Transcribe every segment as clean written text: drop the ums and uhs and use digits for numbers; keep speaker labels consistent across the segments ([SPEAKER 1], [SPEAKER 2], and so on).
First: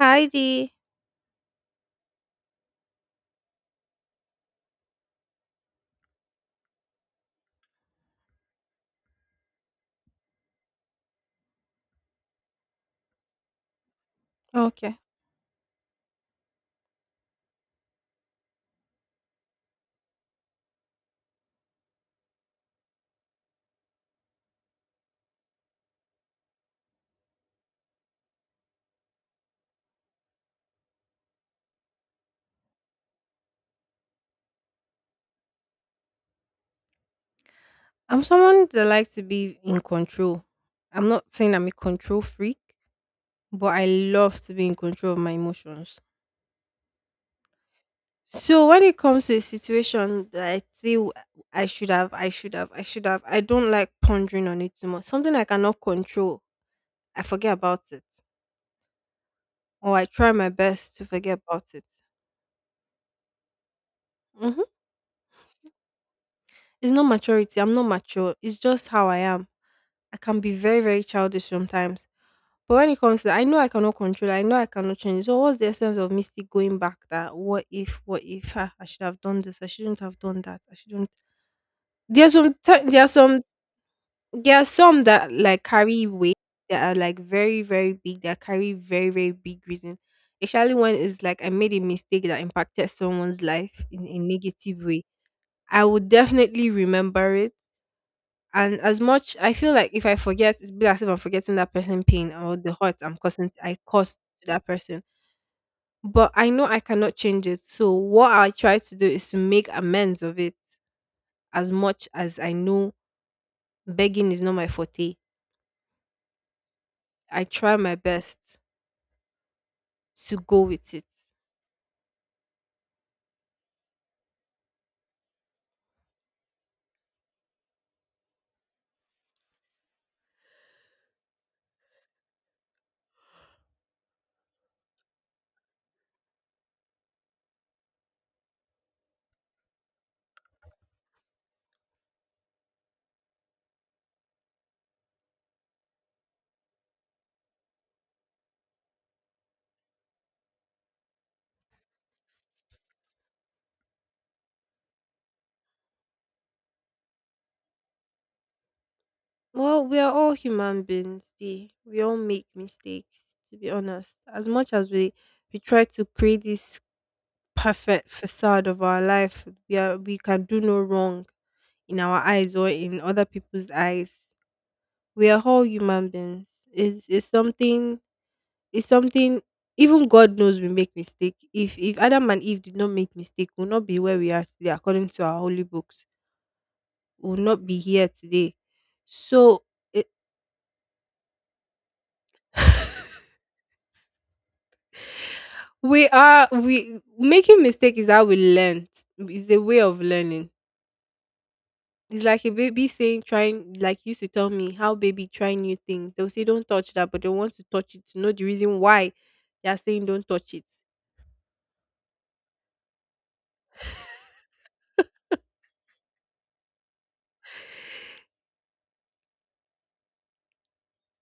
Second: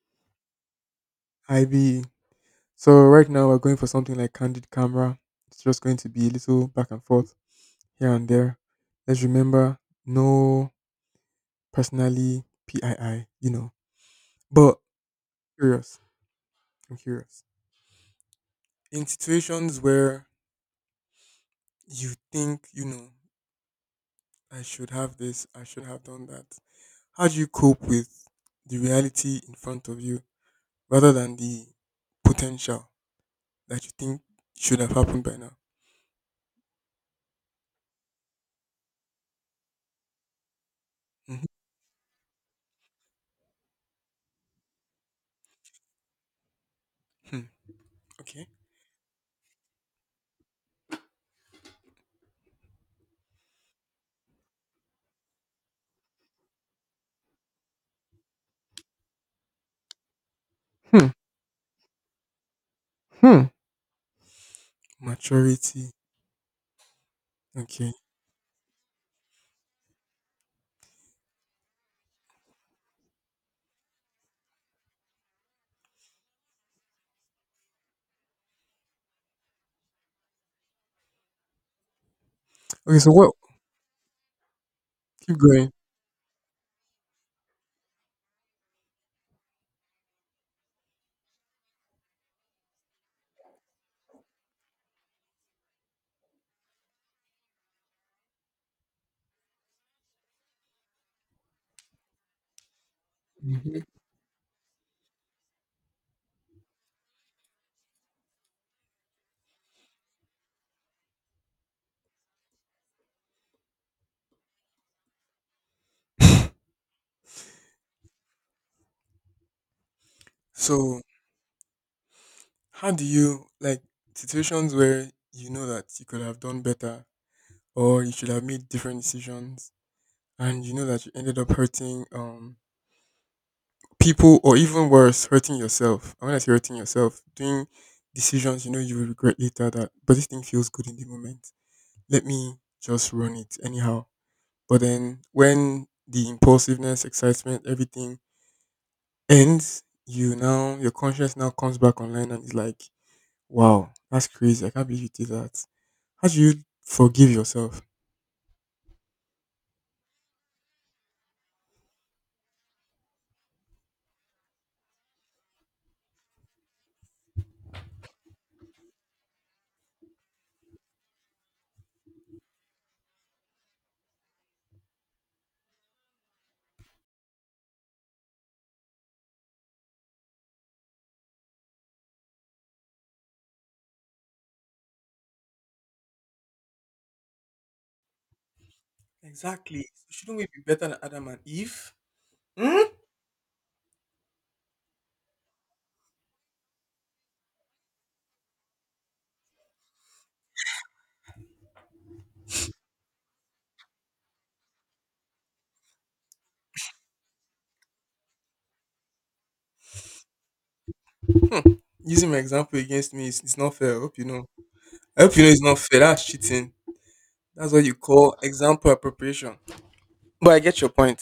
[SPEAKER 1] Heidi.
[SPEAKER 2] IB. So right now we're going for something like candid camera. It's just going to be a little back and forth here and there. Let's remember no personally PII, you know. But
[SPEAKER 1] Okay.
[SPEAKER 2] curious, I'm curious. In situations where you think, you know, I should have this, I should have done that. How do you cope with the reality in front of you rather than the potential that you think should have happened by now?
[SPEAKER 1] I'm someone that likes to be in control. I'm not
[SPEAKER 2] Mhm.
[SPEAKER 1] saying I'm a control freak, but I love to be in control of my emotions.
[SPEAKER 2] Hmm. Okay.
[SPEAKER 1] So when it comes to a situation that I feel I should have, I don't like pondering on it too much. Something I cannot control, I forget about it, or I try my best to
[SPEAKER 2] Hmm.
[SPEAKER 1] forget about it.
[SPEAKER 2] Hmm.
[SPEAKER 1] hmm
[SPEAKER 2] Maturity.
[SPEAKER 1] It's not maturity. I'm not
[SPEAKER 2] Okay.
[SPEAKER 1] mature. It's just how I am. I can be very, very childish sometimes. But when it comes to that, I know I cannot control it. I know I cannot change it. So what's the essence of me still going back that what if ah, I should have done this, I shouldn't have done that, I shouldn't there's some ti-
[SPEAKER 2] Okay, so what,
[SPEAKER 1] there are some that
[SPEAKER 2] keep
[SPEAKER 1] like
[SPEAKER 2] going.
[SPEAKER 1] carry weight that are like very, very big, that carry very, very big reason. Especially when it's like I made a mistake that impacted someone's life in a negative way. I would definitely remember it. And as much I feel like if I forget, it's be as if I'm forgetting that person pain or the hurt I
[SPEAKER 2] Mhm.
[SPEAKER 1] caused to that person. But I know I cannot change it. So what I try to do is to make amends of it as much as I know begging is not my forte. I try my best to go with
[SPEAKER 2] So
[SPEAKER 1] it.
[SPEAKER 2] how do you like situations where you know that you could have done better or you should have made different decisions and you know that you ended up hurting people or even worse, hurting yourself. I when I say hurting yourself, doing decisions you know you will regret later that but this thing feels good in the moment. Let me just run it anyhow. But then when the impulsiveness, excitement, everything ends, you now your conscience now comes back online and is like, "Wow, that's crazy! I can't believe you did that." How do you forgive yourself?
[SPEAKER 1] Well, we are all human beings. We all make mistakes, to be honest. As much as we try to create this perfect facade of our life, we can do no wrong in our eyes or in other people's eyes. We are all human beings. It's something even God knows we make mistake. If Adam and Eve did not make mistake, we'll not be where we are today according to our holy books. We'll not be here today. So
[SPEAKER 2] Exactly.
[SPEAKER 1] it,
[SPEAKER 2] Shouldn't we be better than Adam and Eve? Hmm?
[SPEAKER 1] we are we making mistake is how we learn. It's a way of learning. It's like a baby saying trying like used to tell me how baby try new things. They'll say don't touch that, but they want to touch it to know the reason why they are saying don't touch it.
[SPEAKER 2] Hmm. Using my example against me, it's not fair. I hope you know. I hope you know it's not fair. That's cheating. That's what you call example appropriation. But I get your point.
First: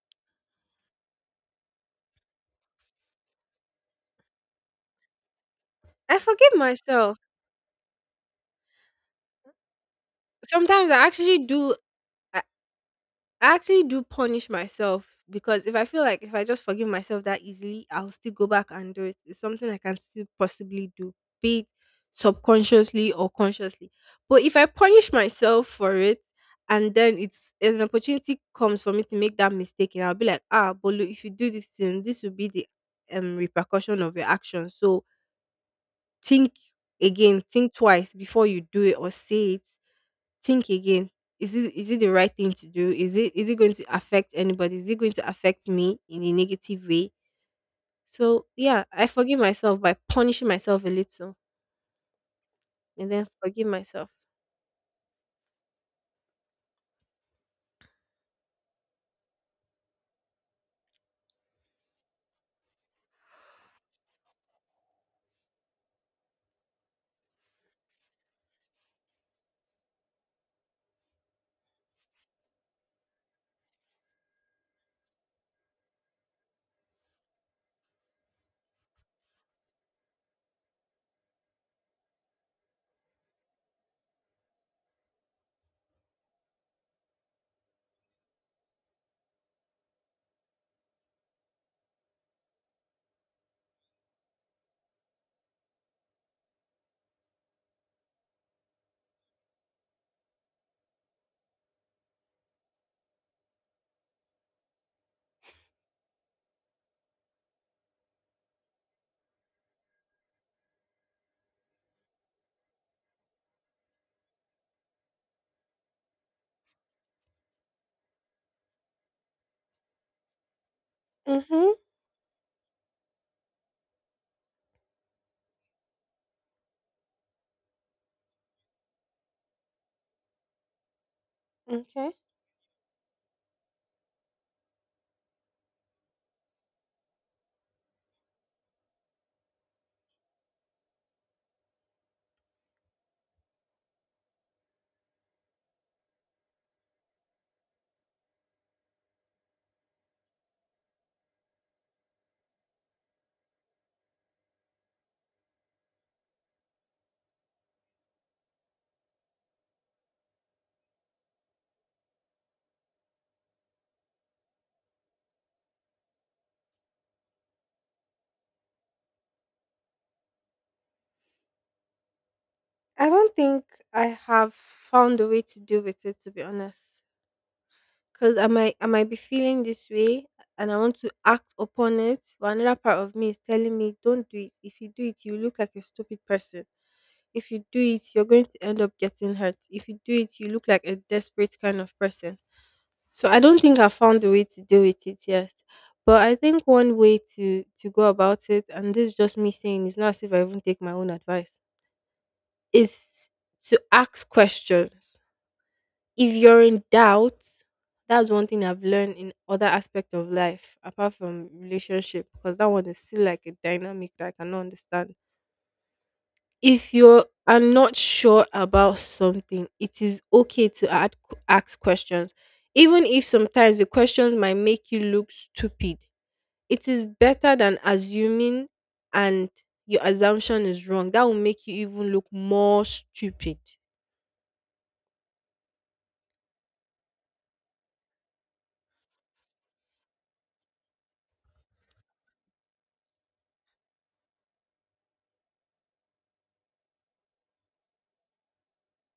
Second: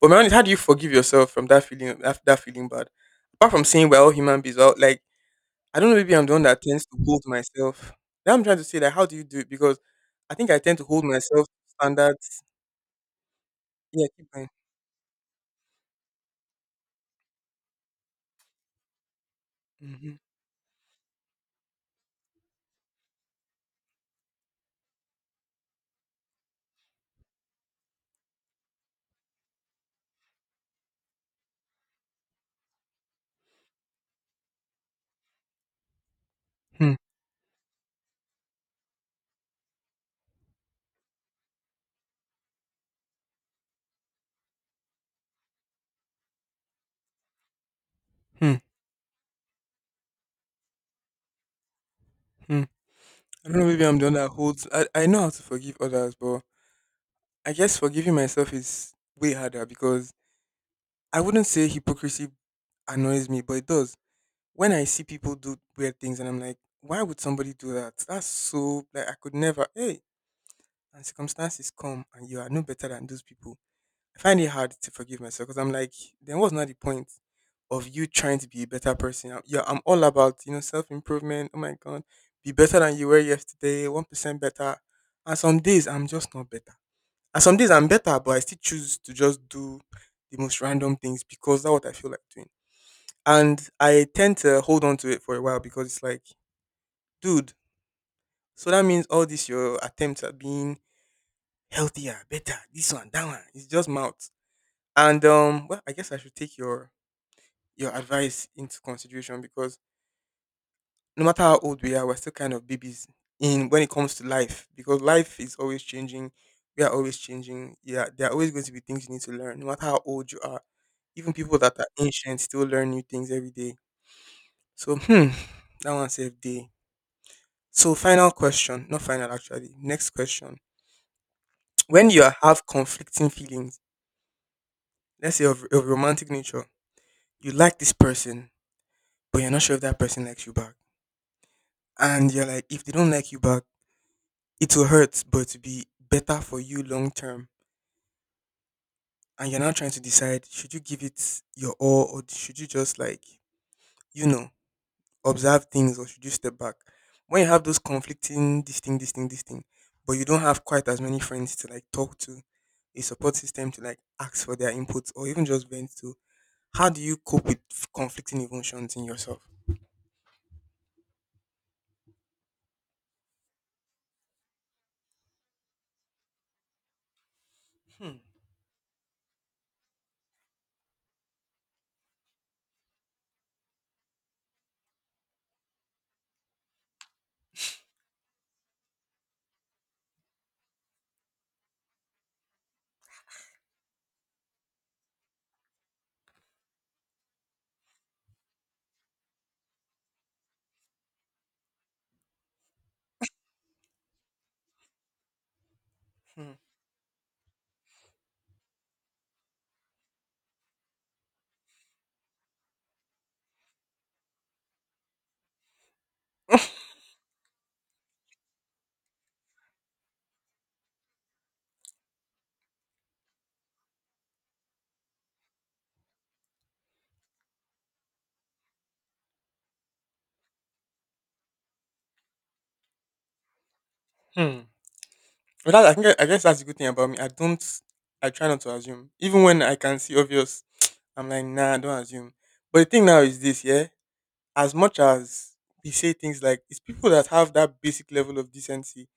[SPEAKER 2] But my own is, how do you forgive yourself from that feeling? That feeling bad. Apart from saying we're all human beings, we're all, like I don't know. Maybe
[SPEAKER 1] I
[SPEAKER 2] I'm the one
[SPEAKER 1] forgive
[SPEAKER 2] that tends to
[SPEAKER 1] myself.
[SPEAKER 2] hold myself. Now I'm trying to say that how do you do it? Because I think I tend to
[SPEAKER 1] Sometimes
[SPEAKER 2] hold
[SPEAKER 1] I actually
[SPEAKER 2] myself to
[SPEAKER 1] do. I
[SPEAKER 2] standards.
[SPEAKER 1] I actually do
[SPEAKER 2] Yeah, keep going.
[SPEAKER 1] punish myself because if I feel like if I just forgive myself that easily, I'll still go back and do it. It's something I can
[SPEAKER 2] Hmm.
[SPEAKER 1] still possibly do, be it subconsciously or consciously. But if I punish myself for it, and then it's an opportunity comes for me to make that mistake, and I'll be like, ah, but look, if you do this thing, this will be the repercussion of your action. So think
[SPEAKER 2] Hmm.
[SPEAKER 1] again, think twice before you do it or say it think again is it the right thing to do is it going to affect anybody is it going to affect me in a negative way so
[SPEAKER 2] Hmm.
[SPEAKER 1] yeah I forgive myself by punishing myself a little
[SPEAKER 2] Hmm.
[SPEAKER 1] and then
[SPEAKER 2] I don't know.
[SPEAKER 1] forgive
[SPEAKER 2] Maybe I'm the
[SPEAKER 1] myself.
[SPEAKER 2] one that holds. I know how to forgive others, but I guess forgiving myself is way harder because I wouldn't say hypocrisy annoys me, but it does. When I see people do weird things and I'm like, why would somebody do that? That's so like I could never. Hey, and circumstances come and you are no better than those people I find it hard to forgive myself because I'm like, then what's not the point of you trying to be a better person? I'm, yeah, I'm all about you know self improvement. Oh my god, be better than you were yesterday, 1% better. And some days I'm just not better. And some days I'm better, but I still choose to just do the most random things because that's what I feel like doing. And I tend to hold on to it for a while because it's like, dude, so that means all this your attempts at being healthier, better, this one, that one, it's just mouth. And well, I guess I should take your advice into consideration because no matter how old we are, we're still kind of babies in when it comes to life because life is always changing. We are always changing. Yeah, there are always going to be things you need to learn, no matter how old you are. Even people
[SPEAKER 1] Mm-hmm.
[SPEAKER 2] that are ancient still learn new things every day. So, hmm, that one saved day. So, final question, not final actually. Next question: when
[SPEAKER 1] Okay,
[SPEAKER 2] you have conflicting feelings, let's say of romantic nature, you like this person, but you're not sure if that person likes you back, and you're like, if they don't like you back it will hurt, but it'll be better for you long term. And you're now trying to decide should you give it your all or should you just like, you know, observe things or should you step back? When you have those conflicting this thing, this thing, this thing, but you don't have quite as many friends to like talk to, a support system to like ask for their input or even just vent to, how do you cope with conflicting emotions in yourself?
[SPEAKER 1] I don't think I have found a way to deal with it, to be honest,
[SPEAKER 2] Hmm,
[SPEAKER 1] because I might be feeling this way and I want to act upon it, but another part of me is telling me, don't do it. If you do it, you look like a stupid person. If you do it, you're going to end up getting hurt. If you do it, you look like a desperate kind of person. So I don't think I found a way to deal with it yet. But I think one way to go about it, and this is just me saying, it's not as if I even take my own advice, is to ask questions if
[SPEAKER 2] hmm,
[SPEAKER 1] you're in doubt. That's one thing I've learned in other aspect of life apart from relationship because that one is still like a dynamic that I cannot understand. If you are not sure about something, it is okay to ask questions. Even if sometimes the questions might make you look stupid, it is better than assuming and your assumption is wrong. That will make you even look more stupid.
[SPEAKER 2] hmm. But that, I think I guess that's the good thing about me. I don't. I try not to assume, even when I can see obvious. I'm like, nah, don't assume. But the thing now is this, yeah. As much as we say things like, it's people that have that basic level of decency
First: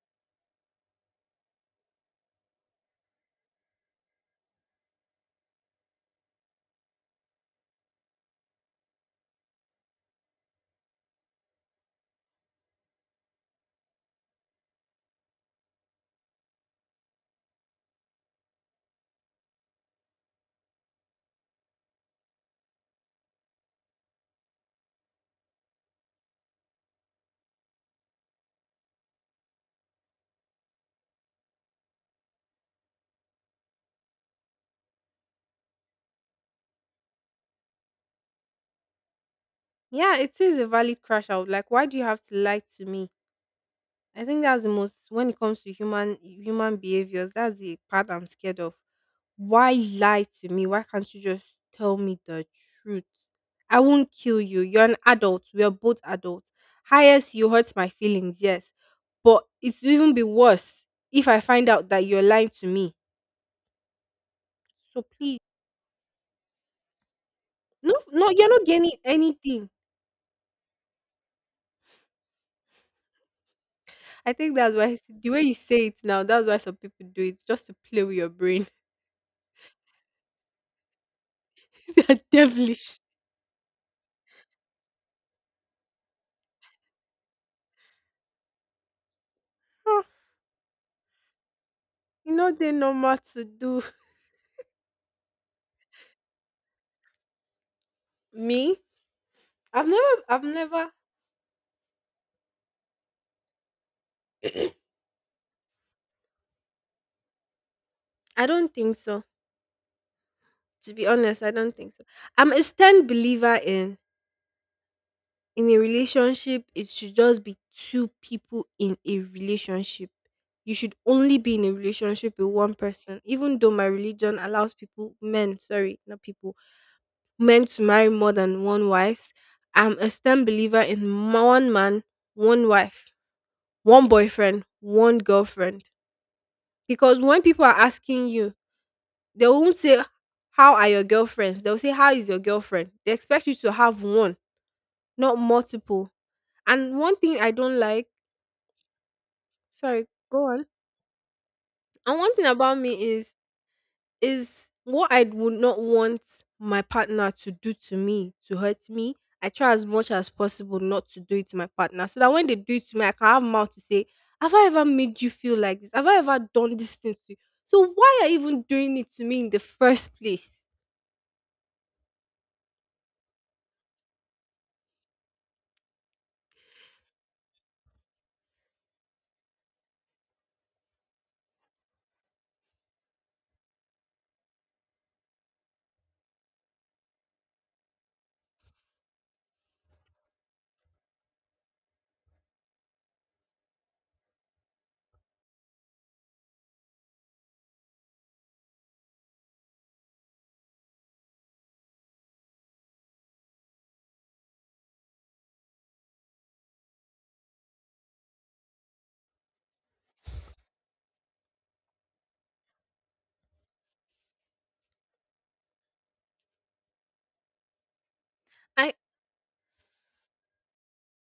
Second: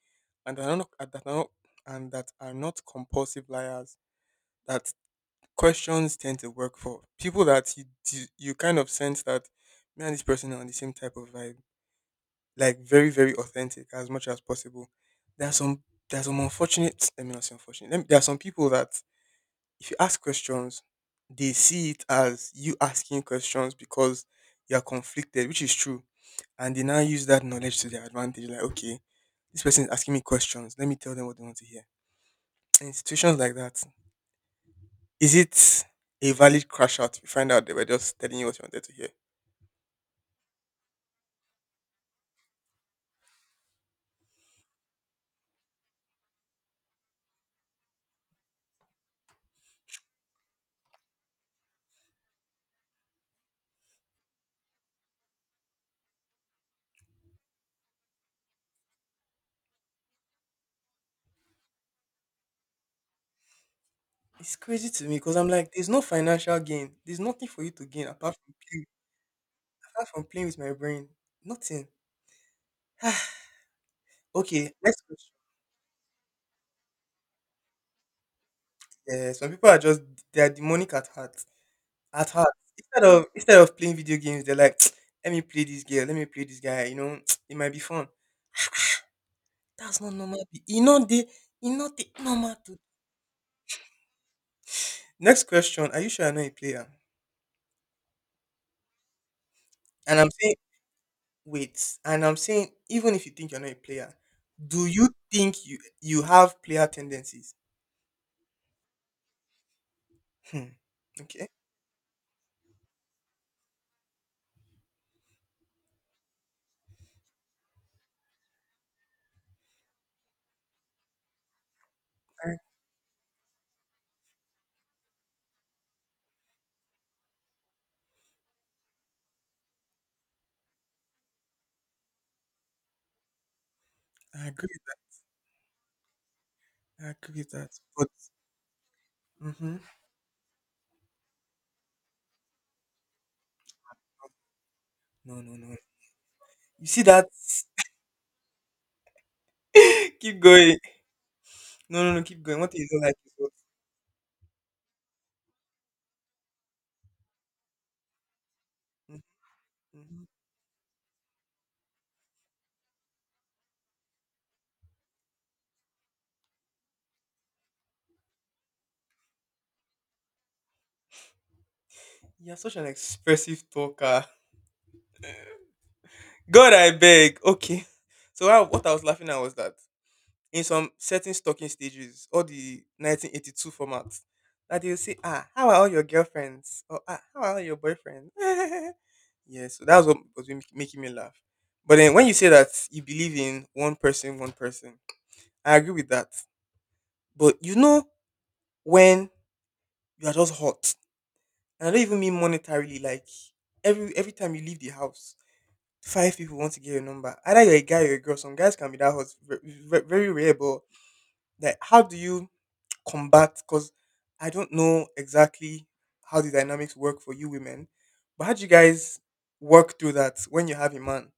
[SPEAKER 2] and that are not, and that are not, and that are not compulsive liars that questions tend to work for. People that you kind of sense that man, this person are on the same type of vibe like very very authentic as much as possible. There are some there are some unfortunate, let me not say unfortunate. Let me, there are some people that if you ask questions, they see it as you asking questions because you are conflicted, which is true, and they now use that knowledge to their advantage. Like okay, this person is asking me questions. Let me tell them what they want to hear. In situations like that, is it a valid crash out? You find out they were just telling you what you wanted to hear.
[SPEAKER 1] Yeah, it is a valid crash out. Like, why do you have to lie to me? I think that's the most when it comes to human behaviors, that's the part I'm scared of. Why lie to me? Why can't you just tell me the truth? I won't kill you. You're an adult. We are both adults. Highest you hurt my feelings, yes. But it's even be worse if I find out that you're lying to me.
[SPEAKER 2] It's crazy
[SPEAKER 1] So
[SPEAKER 2] to me because
[SPEAKER 1] please,
[SPEAKER 2] I'm like, there's no financial gain. There's nothing for you to gain
[SPEAKER 1] no,
[SPEAKER 2] apart
[SPEAKER 1] you're
[SPEAKER 2] from
[SPEAKER 1] not gaining anything.
[SPEAKER 2] apart from playing with my brain, nothing.
[SPEAKER 1] I think
[SPEAKER 2] Okay,
[SPEAKER 1] that's why,
[SPEAKER 2] next
[SPEAKER 1] the
[SPEAKER 2] question.
[SPEAKER 1] way you say it now, that's why some people do it just to play with your brain.
[SPEAKER 2] Yeah, some people are just they are demonic at heart.
[SPEAKER 1] They're
[SPEAKER 2] At heart.
[SPEAKER 1] devilish.
[SPEAKER 2] Instead of playing video games, they're like, let me play this girl, let me play this guy, you know, it might be fun. That's
[SPEAKER 1] Ah.
[SPEAKER 2] not normal. You know they you know the
[SPEAKER 1] E no
[SPEAKER 2] normal
[SPEAKER 1] dey
[SPEAKER 2] to
[SPEAKER 1] normal to do.
[SPEAKER 2] next question. Are you sure you're not a player?
[SPEAKER 1] Me?
[SPEAKER 2] And I'm
[SPEAKER 1] I've
[SPEAKER 2] saying
[SPEAKER 1] never.
[SPEAKER 2] wait. And I'm saying even if you think you're not a player, do you think you have player tendencies?
[SPEAKER 1] I don't think so.
[SPEAKER 2] Hmm.
[SPEAKER 1] To be honest,
[SPEAKER 2] Okay.
[SPEAKER 1] I don't think so. I'm a stand believer in a relationship it should just be two people in a relationship. You should only be in a relationship with
[SPEAKER 2] I,
[SPEAKER 1] one person. Even though my religion allows people men, sorry, not people, men to marry more than one wives, I'm a stand believer in one man, one wife, one
[SPEAKER 2] I
[SPEAKER 1] boyfriend,
[SPEAKER 2] agree with
[SPEAKER 1] one girlfriend.
[SPEAKER 2] that. I
[SPEAKER 1] Because
[SPEAKER 2] agree
[SPEAKER 1] when
[SPEAKER 2] with
[SPEAKER 1] people
[SPEAKER 2] that.
[SPEAKER 1] are
[SPEAKER 2] But
[SPEAKER 1] asking you, they
[SPEAKER 2] mm-hmm.
[SPEAKER 1] won't say, "How are your girlfriends?" They'll say, "How is your girlfriend?" They expect you to have one, not
[SPEAKER 2] No, no, no.
[SPEAKER 1] multiple.
[SPEAKER 2] You
[SPEAKER 1] And
[SPEAKER 2] see
[SPEAKER 1] one
[SPEAKER 2] that?
[SPEAKER 1] thing I don't like, sorry,
[SPEAKER 2] keep
[SPEAKER 1] go on.
[SPEAKER 2] going. No, no,
[SPEAKER 1] And
[SPEAKER 2] no,
[SPEAKER 1] one
[SPEAKER 2] keep
[SPEAKER 1] thing
[SPEAKER 2] going. What
[SPEAKER 1] about
[SPEAKER 2] is it
[SPEAKER 1] me
[SPEAKER 2] like? Is
[SPEAKER 1] is
[SPEAKER 2] what-
[SPEAKER 1] is what I would not want my partner to do to me, to hurt me.
[SPEAKER 2] Mm,
[SPEAKER 1] I try as much
[SPEAKER 2] mhm.
[SPEAKER 1] as possible not to do it to my partner, so that when they do it to me, I can have mouth to say, "Have I ever made you feel like this? Have I ever done this thing to you? So why are you even doing it to me in the first place?"
[SPEAKER 2] You're such an expressive talker. God, I beg. Okay. So I, what I was laughing at was that in some certain stalking stages, all the 1982 formats, that they'll say, ah, how are all your girlfriends? Or ah, how are all your boyfriends? yeah, so that was what was making me laugh. But then when you say that you believe in one person, I agree with that. But you know when you are just hot. And I don't even mean monetarily, like every time you leave the house, five people want to get your number. Either you're a guy or a girl. Some guys can be that hot, very rare, but like how do you combat because I don't know exactly how the dynamics work for you women, but how do you
[SPEAKER 1] I
[SPEAKER 2] guys work through that when you have a man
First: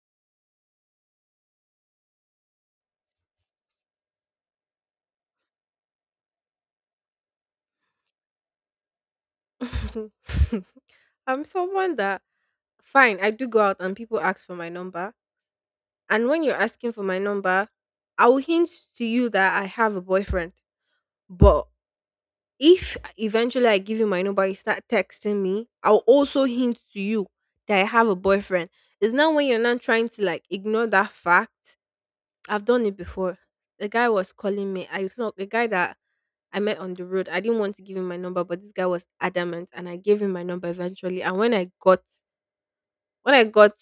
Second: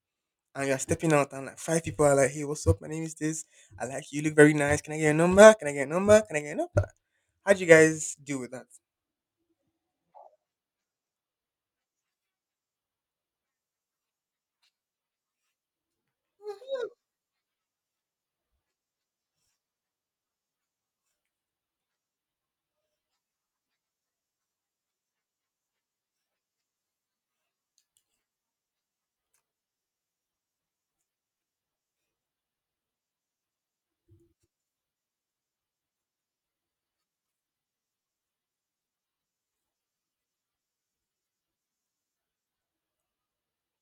[SPEAKER 2] and you're stepping out and like five people are like, hey, what's up? My name is this. I like you look very nice. Can I get your number? Can I get your number? Can I get your number? How do you guys deal with that?
[SPEAKER 1] I'm someone that fine, I do go out and people ask for my number. And when you're asking for my number, I will hint to you that I have a boyfriend. But if eventually I give you my number, you start texting me, I'll also hint to you that I have a boyfriend. It's not when you're not trying to like ignore that fact. I've done it before. The guy was calling me. I thought the guy that I met on the road. I didn't want to give him my number, but this guy was adamant and I gave him my number eventually. And when I got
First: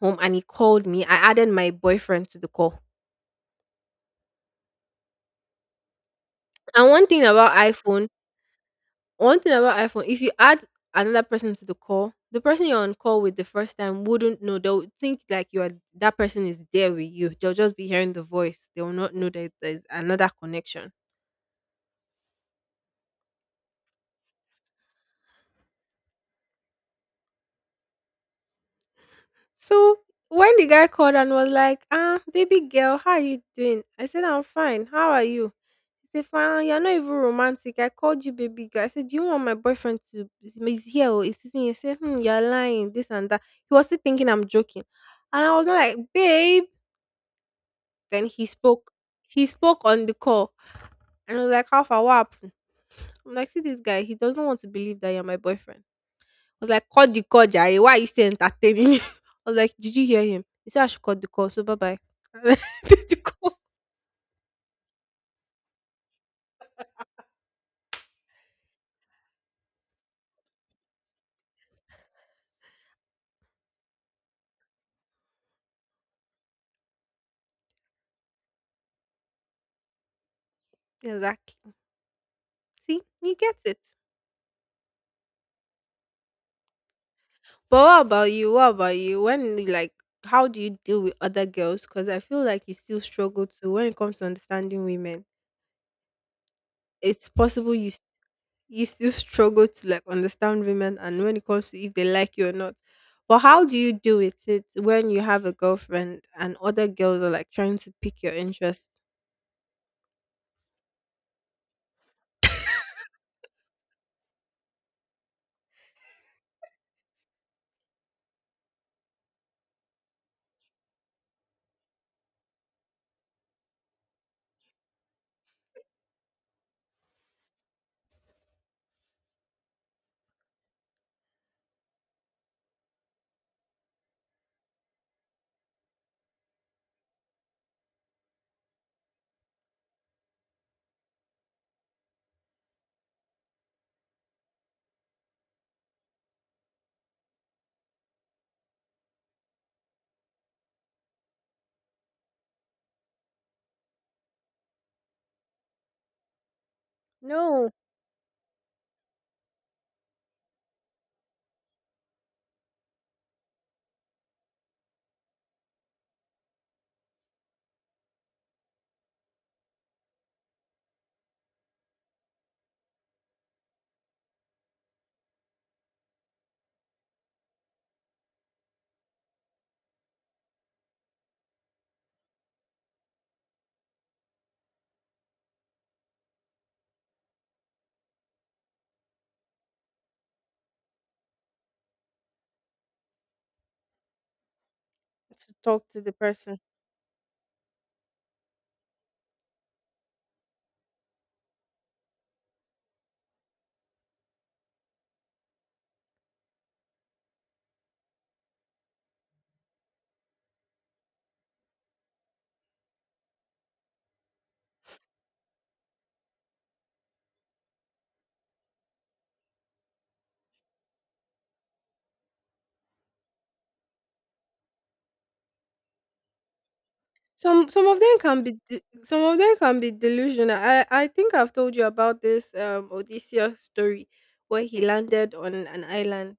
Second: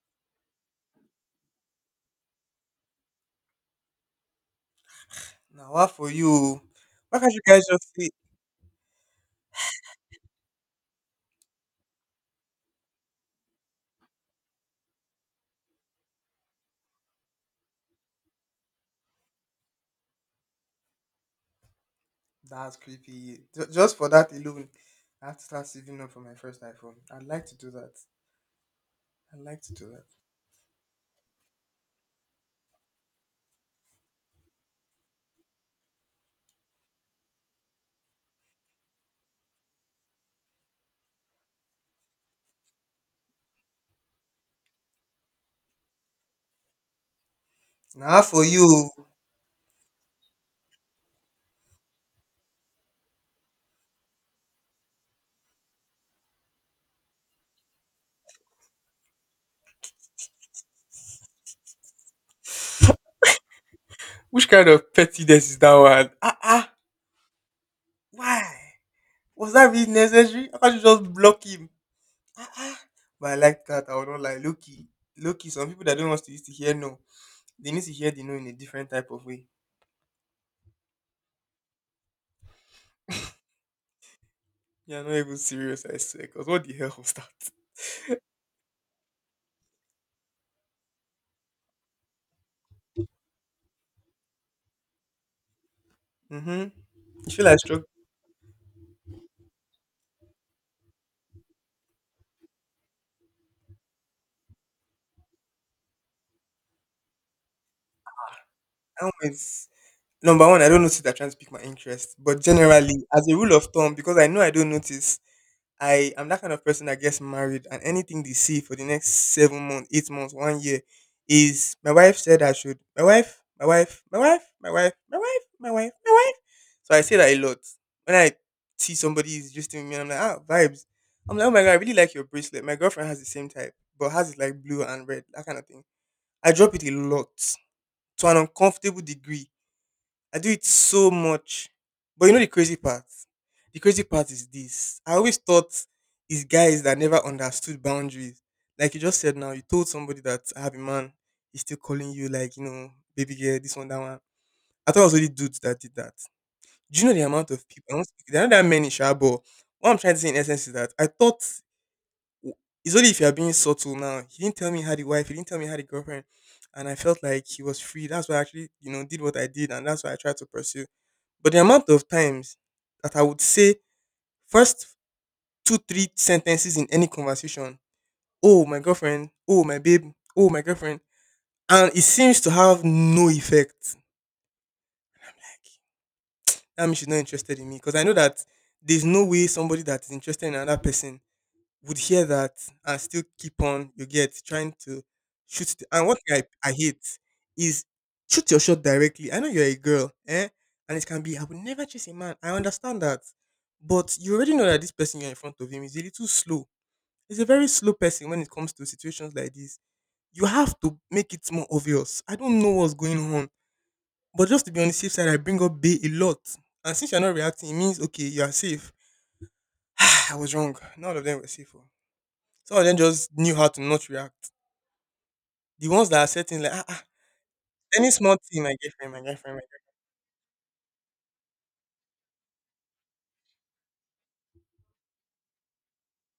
[SPEAKER 1] home and he called me, I added my boyfriend to the call.
[SPEAKER 2] Now what for you?
[SPEAKER 1] And one
[SPEAKER 2] Why
[SPEAKER 1] thing
[SPEAKER 2] can't you
[SPEAKER 1] about
[SPEAKER 2] guys just
[SPEAKER 1] iPhone,
[SPEAKER 2] say
[SPEAKER 1] if you add another person to the call, the person you're on call with the first time wouldn't know. They'll think like you are that person is there with you. They'll just be hearing the voice. They will not know that there's another connection.
[SPEAKER 2] that's creepy. Just for that alone, I have to start saving up for my first iPhone. I'd like to do that. I'd like to do
[SPEAKER 1] So
[SPEAKER 2] that.
[SPEAKER 1] when the guy called and was like, "Ah, baby girl, how are you doing?" I said, "I'm fine. How are you?" He said, "Fine. You're not even romantic. I called you baby girl." I said, "Do you want my boyfriend to is here or is sitting here?" He said, "Hmm, you're lying. This and that." He was still thinking I'm joking, and I was not like, "Babe."
[SPEAKER 2] Now
[SPEAKER 1] Then
[SPEAKER 2] for
[SPEAKER 1] he
[SPEAKER 2] you,
[SPEAKER 1] spoke. He spoke on the call, and I was like, "How far? What happened?" I'm like, "See this guy. He doesn't want to believe that you're my boyfriend." Was like, "Cut the call Jerry. Why are you still entertaining me?" I was like, "Did you hear him? He said I should cut the call, so bye-bye." Did you call.
[SPEAKER 2] which kind of pettiness is that one? Ah ah, why? Was that really necessary? I can't you just block him. But I like that. I would not like Loki. Loki. Some people that don't want to used to hear no, they need to hear the no in a different type of way.
[SPEAKER 1] Exactly. See, you get it.
[SPEAKER 2] You're not even serious, I swear. Cause what the hell was that?
[SPEAKER 1] But what about you? What about you? When you like, how do you deal with other girls? Because I feel like you still struggle to when it comes to understanding women.
[SPEAKER 2] Mm-hmm.
[SPEAKER 1] It's
[SPEAKER 2] You feel like
[SPEAKER 1] possible you s- You still struggle to like understand women and when it comes to if they like you or not. But how do you when you have a girlfriend and other girls are like trying to pick your interest?
[SPEAKER 2] struck. Number one, I don't notice that trying to pick my interest. But generally, as a rule of thumb, because I know I don't notice, I am that kind of person that gets married and anything they see for the next 7 months, 8 months, one year is my wife said I should. My wife, my wife, my wife, my wife, my wife, my wife, my wife. So I say that a lot. When I see somebody is just with me and I'm like, ah, vibes. I'm like, oh my god, I really like your bracelet. My girlfriend has the same type, but hers is like blue and red, that kind of thing. I drop it a lot to an uncomfortable degree I do it so much. But you know the crazy part? The crazy part is this. I always thought it's guys that never understood boundaries. Like you just said now, you told somebody that I have a man, he's still calling you like, you know, baby girl, this one, that one. I thought it was only dudes that did that. Do you know the amount of
[SPEAKER 1] No.
[SPEAKER 2] people? I don't speak, there are not that many, sha, but what I'm trying to say in essence is that I thought w- it's only if you're being subtle now. He didn't tell me he had a wife, he didn't tell me he had a girlfriend. And I felt like he was free. That's why I actually, did what I did. And that's why I tried to pursue. But the amount of times that I would say first two, three sentences in any conversation, oh my girlfriend, oh my babe, oh my girlfriend, and it seems to have no effect. Like, that means she's not interested in me. Because I know that there's no way somebody that is interested in another person would hear that and still keep on, you get, trying to
[SPEAKER 1] To
[SPEAKER 2] shoot.
[SPEAKER 1] talk to
[SPEAKER 2] And
[SPEAKER 1] the
[SPEAKER 2] one thing
[SPEAKER 1] person.
[SPEAKER 2] I hate is shoot your shot directly. I know you're a girl, eh? And it can be, I would never chase a man. I understand that. But you already know that this person you're in front of him is a little slow. He's a very slow person when it comes to situations like this. You have to make it more obvious. I don't know what's going on. But just to be on the safe side, I bring up Bay a lot. And since you're not reacting, it means, okay, you are safe. I was wrong. None of them were safe. Oh. Some of them just knew how to not react. The ones that are certain, like, ah, ah,
[SPEAKER 1] Some of
[SPEAKER 2] any
[SPEAKER 1] them
[SPEAKER 2] small
[SPEAKER 1] can be
[SPEAKER 2] thing, my girlfriend, my
[SPEAKER 1] some of them
[SPEAKER 2] girlfriend, my
[SPEAKER 1] can
[SPEAKER 2] girlfriend.
[SPEAKER 1] be delusional. I think I've told you about this Odysseus story where he landed on an island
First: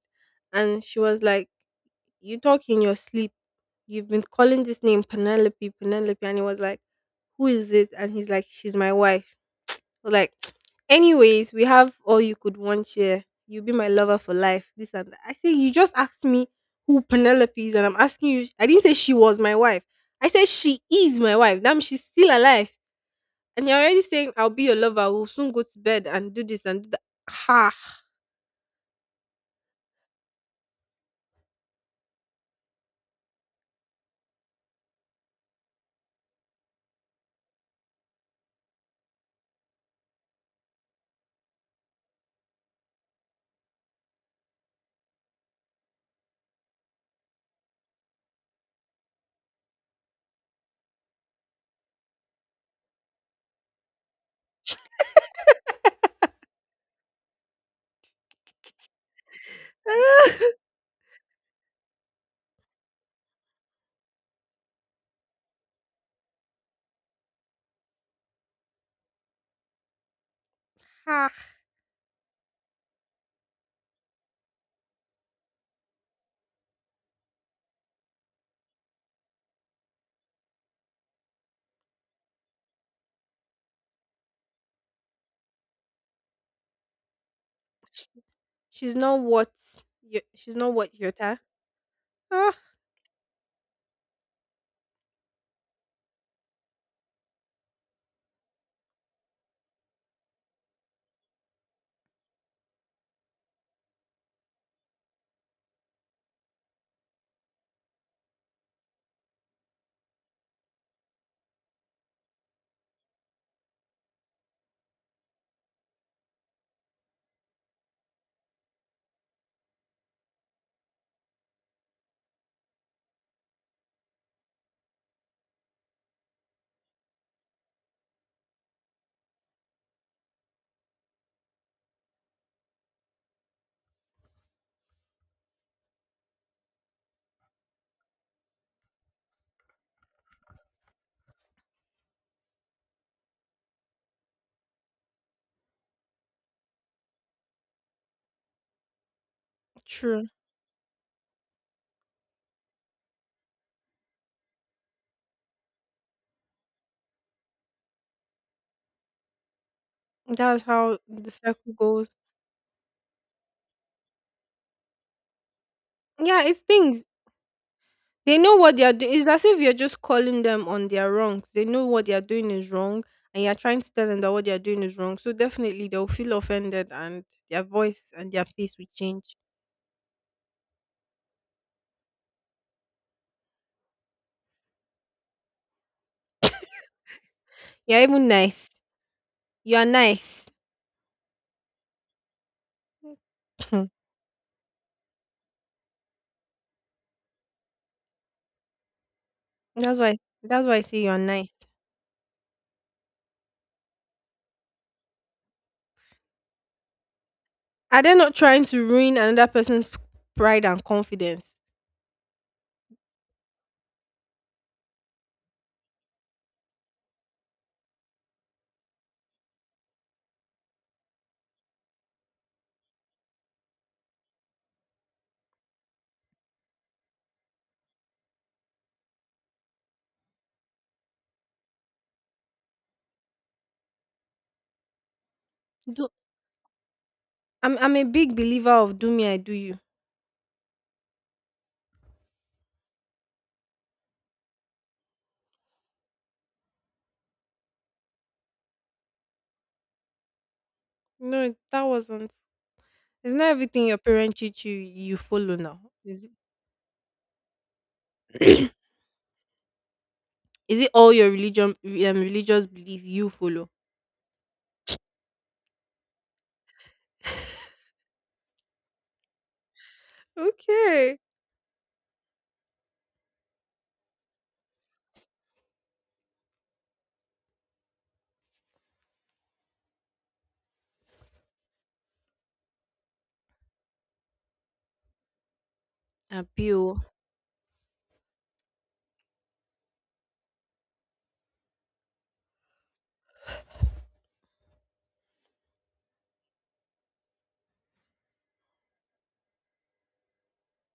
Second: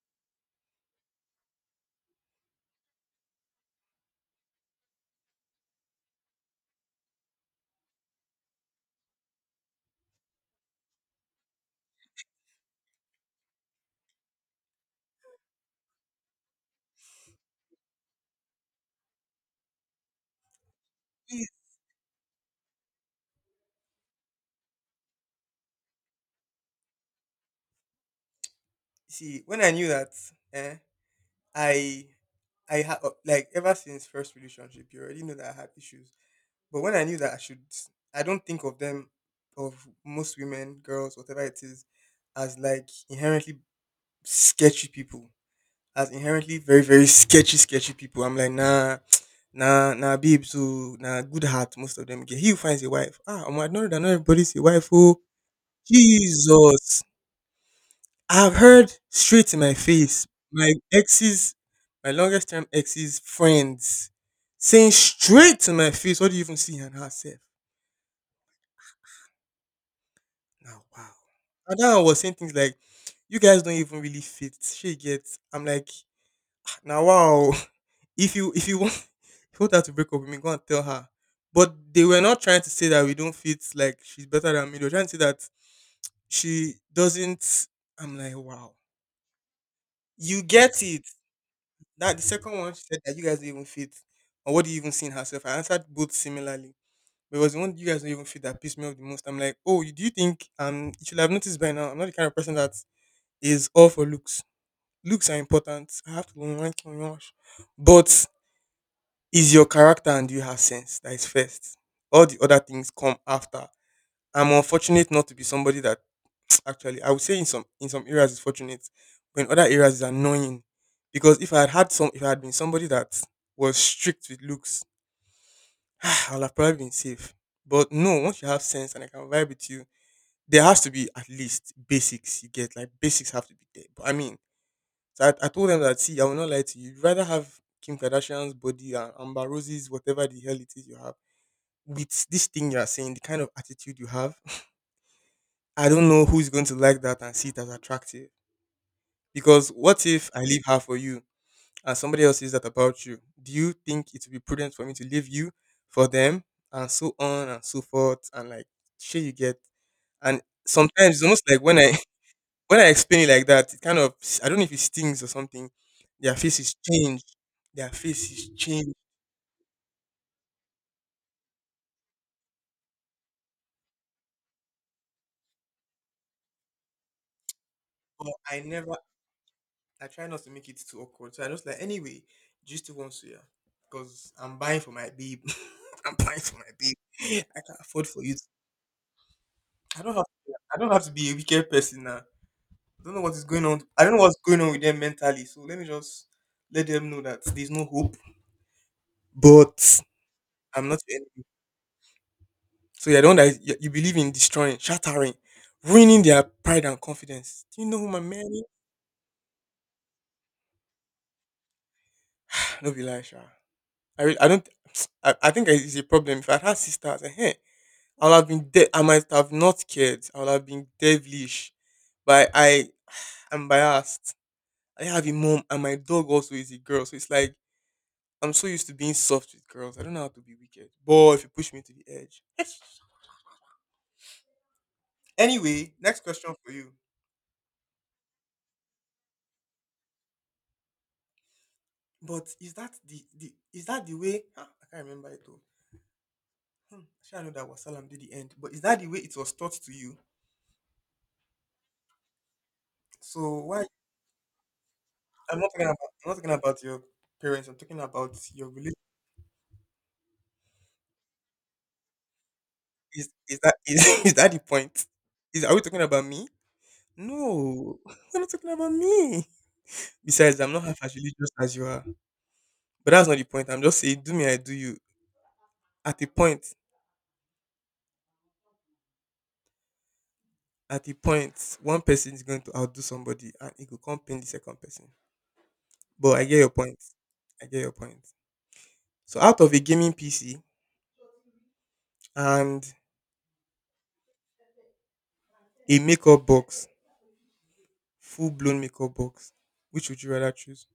[SPEAKER 1] and she was like, "You talk in your sleep. You've been calling this name Penelope, Penelope," and he was like, "Who is it?" And he's like, "She's my wife." But like, anyways, we have all you could want here. You'll be my lover for life. This and that. I say you just asked me who Penelope is, and I'm asking you. I didn't say she was my wife. I said she is my wife. Damn, she's still alive. And you're already saying I'll be your lover. We'll soon go to bed and do this and do that. Ha
[SPEAKER 2] See, when I knew that, eh, I, I had, like, ever since first relationship, you already know that I had issues. But when I knew that I should, I don't think of them, of most women, girls, whatever it is, as like inherently sketchy people, as inherently very, very sketchy, sketchy people. I'm like, nah, nah, nah, babe, so, nah, good heart, most of them get. He who finds a wife. Ah, I'm not, that not everybody's a wife, oh. Jesus. I've heard straight in my face my ex's, my longest term ex's friends saying straight to my face, "What do you even see in herself?" Now, wow.
[SPEAKER 1] ha.
[SPEAKER 2] And then I was saying things like, "You guys don't even really fit." She gets. I'm like, now wow. If you want if you want her to break up with me, go and tell her. But they were not trying to say that we don't fit. Like she's better than me. They were trying to say that she doesn't. I'm like, wow.
[SPEAKER 1] She's not what. You,
[SPEAKER 2] You
[SPEAKER 1] she's not
[SPEAKER 2] get
[SPEAKER 1] what
[SPEAKER 2] it.
[SPEAKER 1] you're.
[SPEAKER 2] That the second
[SPEAKER 1] Ah,
[SPEAKER 2] one, she said that you guys don't even fit, or what do you even see in herself? I answered both similarly. But it was the one you guys don't even fit that pissed me off the most. I'm like, oh, you- do you think you should have noticed by now? I'm not the kind of person that is all for looks. Looks are important. I have to rank on wash. But is your character and do you have sense? That is first. All the other things come after. I'm unfortunate not to be somebody that actually, I would say in some areas it's fortunate, but in other areas it's annoying. Because if I had had some, if I had been somebody that was strict with looks, I'll have probably been safe. But no, once you have sense and I can vibe with you, there has to be at least basics you get. Like basics have to be there. But I mean, so I told them that see, I will not lie to you. You'd rather have Kim Kardashian's body and Amber Rose's whatever the hell it is you have with this thing you are saying, the kind of attitude you have. I don't know who's going to like that and see it as attractive. Because what
[SPEAKER 1] true.
[SPEAKER 2] if I leave her for you and somebody else says that about you? Do you think it would be prudent for me to leave you for them and so on and so forth and like shit you get? And
[SPEAKER 1] That's how
[SPEAKER 2] sometimes it's
[SPEAKER 1] the
[SPEAKER 2] almost like
[SPEAKER 1] circle
[SPEAKER 2] when I
[SPEAKER 1] goes.
[SPEAKER 2] when I explain it like that, it kind of I don't know if it stings or something. Their
[SPEAKER 1] Yeah,
[SPEAKER 2] face
[SPEAKER 1] it's
[SPEAKER 2] is
[SPEAKER 1] things.
[SPEAKER 2] changed. Their face
[SPEAKER 1] They
[SPEAKER 2] is
[SPEAKER 1] know what they are
[SPEAKER 2] changed.
[SPEAKER 1] doing. It's as if you're just calling them on their wrongs. They know what they are doing is wrong, and you're trying to tell them that what they are doing is wrong. So definitely they'll feel offended, and their voice
[SPEAKER 2] But
[SPEAKER 1] and their
[SPEAKER 2] I
[SPEAKER 1] face will
[SPEAKER 2] never
[SPEAKER 1] change.
[SPEAKER 2] I try not to make it too awkward. So I just like anyway, do you still want to yeah? Because I'm buying for my babe. I'm buying for my babe. I can't
[SPEAKER 1] You're
[SPEAKER 2] afford for
[SPEAKER 1] even
[SPEAKER 2] you.
[SPEAKER 1] nice. You are nice.
[SPEAKER 2] I don't have to be a wicked person now. I don't know what is going on. I don't know what's going on with them mentally. So let me just let them know that there's no hope.
[SPEAKER 1] That's
[SPEAKER 2] But
[SPEAKER 1] why. That's why I
[SPEAKER 2] I'm not
[SPEAKER 1] say you
[SPEAKER 2] your
[SPEAKER 1] are
[SPEAKER 2] enemy.
[SPEAKER 1] nice.
[SPEAKER 2] So you're the one that is- you believe in destroying, shattering, ruining their pride and confidence. Do you know
[SPEAKER 1] Are
[SPEAKER 2] who
[SPEAKER 1] they
[SPEAKER 2] my
[SPEAKER 1] not
[SPEAKER 2] man is?
[SPEAKER 1] trying to ruin another person's pride and confidence?
[SPEAKER 2] No be lie, sha. I really, I don't I think it's a problem. If I had sisters, eh, I'll have been dead. I might have not cared. I'll have been devilish. But I am biased. I have a mom and my dog also is a girl. So it's like I'm so used to being soft with girls. I don't know how to be wicked. Boy, if you push me to the edge. Anyway,
[SPEAKER 1] Do
[SPEAKER 2] next question for you.
[SPEAKER 1] I'm a big believer of do me I do you.
[SPEAKER 2] But is that the is that the way? Ah, I can't remember it though. Hmm, actually, I know that wasalam salam did the end. But is that the way it was taught to you?
[SPEAKER 1] No, that wasn't. It's not
[SPEAKER 2] So why?
[SPEAKER 1] everything your parents teach you you follow
[SPEAKER 2] I'm not
[SPEAKER 1] now.
[SPEAKER 2] talking about. I'm
[SPEAKER 1] Is
[SPEAKER 2] not talking about your parents. I'm talking about your
[SPEAKER 1] it,
[SPEAKER 2] religion.
[SPEAKER 1] is it all your religion religious belief you
[SPEAKER 2] Is
[SPEAKER 1] follow?
[SPEAKER 2] that is that the point? Is are we talking about me? No, we're not talking about me. Besides, I'm not half as
[SPEAKER 1] Okay.
[SPEAKER 2] religious as you are. But that's not the point. I'm just saying, do me, I do you. At the point, at a point one person is going to outdo somebody and it could come pain the second person. But I get your point.
[SPEAKER 1] Appeal.
[SPEAKER 2] I get your point. So out of a gaming PC and a makeup box, full blown makeup box, which would you rather choose?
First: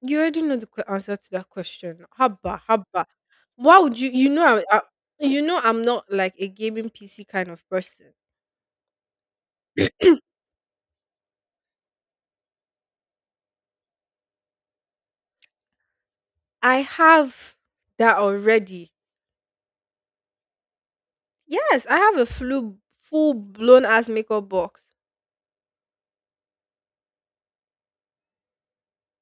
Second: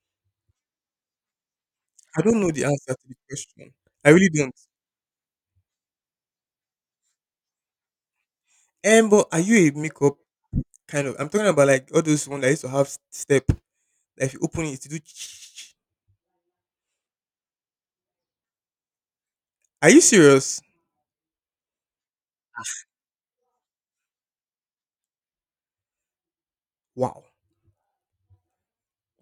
[SPEAKER 1] You already know the answer to that question.
[SPEAKER 2] I don't know
[SPEAKER 1] Haba,
[SPEAKER 2] the answer
[SPEAKER 1] haba.
[SPEAKER 2] to the question.
[SPEAKER 1] Why would
[SPEAKER 2] I
[SPEAKER 1] you?
[SPEAKER 2] really
[SPEAKER 1] You
[SPEAKER 2] don't.
[SPEAKER 1] know, you know, I'm not like a gaming PC kind of person.
[SPEAKER 2] But are you a makeup kind of? I'm talking about like all those ones that used to have step. That if you open it, you do.
[SPEAKER 1] I have that already.
[SPEAKER 2] Are you serious?
[SPEAKER 1] Yes, I have a full blown ass makeup box.
[SPEAKER 2] Wow.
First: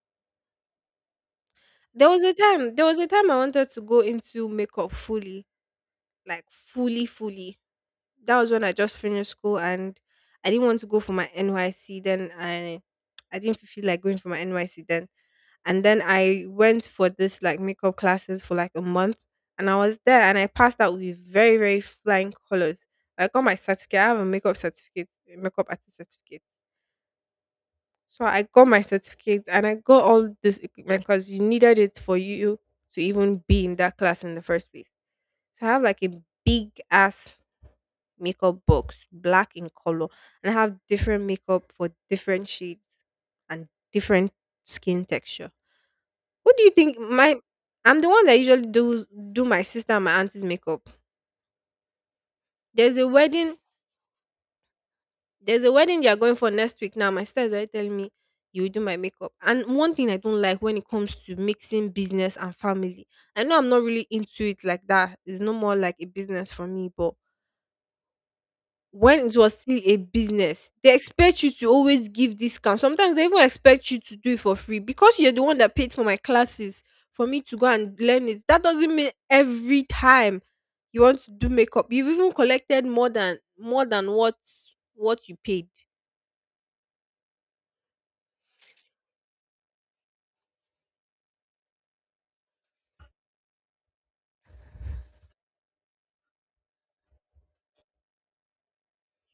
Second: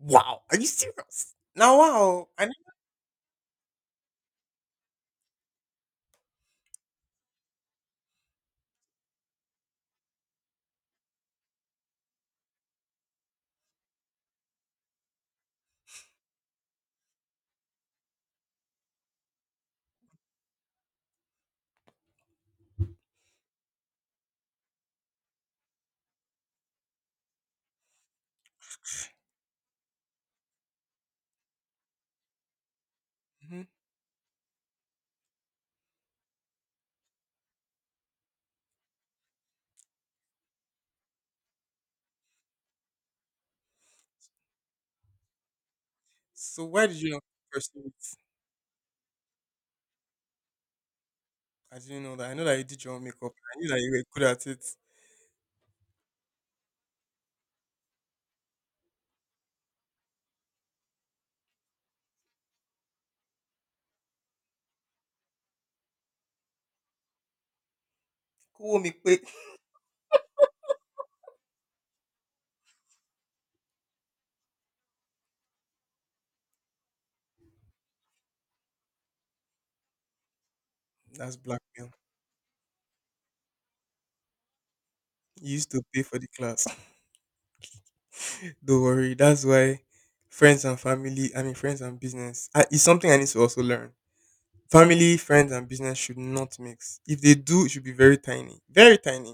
[SPEAKER 2] Wow. Are you serious? Now, wow. I know.
[SPEAKER 1] There was a time I wanted to go into makeup fully, like fully, fully. That was when I just finished school and I didn't want to go for my NYC. I didn't feel like going for my NYC then. And then I went for this like makeup classes for like a month, and I was there and I passed out with very, very flying colors. I got my certificate. I have a makeup certificate, a makeup artist certificate. So I got my certificate and I got all this equipment because you needed it for you to even be
[SPEAKER 2] Mhm.
[SPEAKER 1] in that class in the first place. So I have like a big ass makeup box, black in color, and I have different makeup for different shades and different skin texture. What do
[SPEAKER 2] So
[SPEAKER 1] you
[SPEAKER 2] why
[SPEAKER 1] think
[SPEAKER 2] did you not
[SPEAKER 1] my
[SPEAKER 2] pursue
[SPEAKER 1] I'm the
[SPEAKER 2] it?
[SPEAKER 1] one that usually do my sister and my auntie's makeup.
[SPEAKER 2] I didn't know that. I know that you did your
[SPEAKER 1] There's
[SPEAKER 2] own
[SPEAKER 1] a
[SPEAKER 2] makeup.
[SPEAKER 1] wedding
[SPEAKER 2] I knew that you were good at it.
[SPEAKER 1] there's a wedding they are going for next week now. My sister is already telling me you will do my makeup. And one thing I don't like when it comes to mixing business and family. I know I'm not really into it like that. It's no more like a business for me, but
[SPEAKER 2] Cool, me
[SPEAKER 1] when
[SPEAKER 2] quick.
[SPEAKER 1] it was still a business, they expect you to always give discounts. Sometimes they even expect you to do it for free because you're the one that paid for my classes for me to go and learn it. That doesn't mean every time you want to
[SPEAKER 2] That's
[SPEAKER 1] do makeup,
[SPEAKER 2] blackmail.
[SPEAKER 1] you've even collected more than what you
[SPEAKER 2] You
[SPEAKER 1] paid.
[SPEAKER 2] used to pay for the class. Don't worry. That's why friends and family, I mean, friends and business, I, it's something I need to also learn. Family, friends, and business should not mix. If they do, it should be very tiny. Very tiny.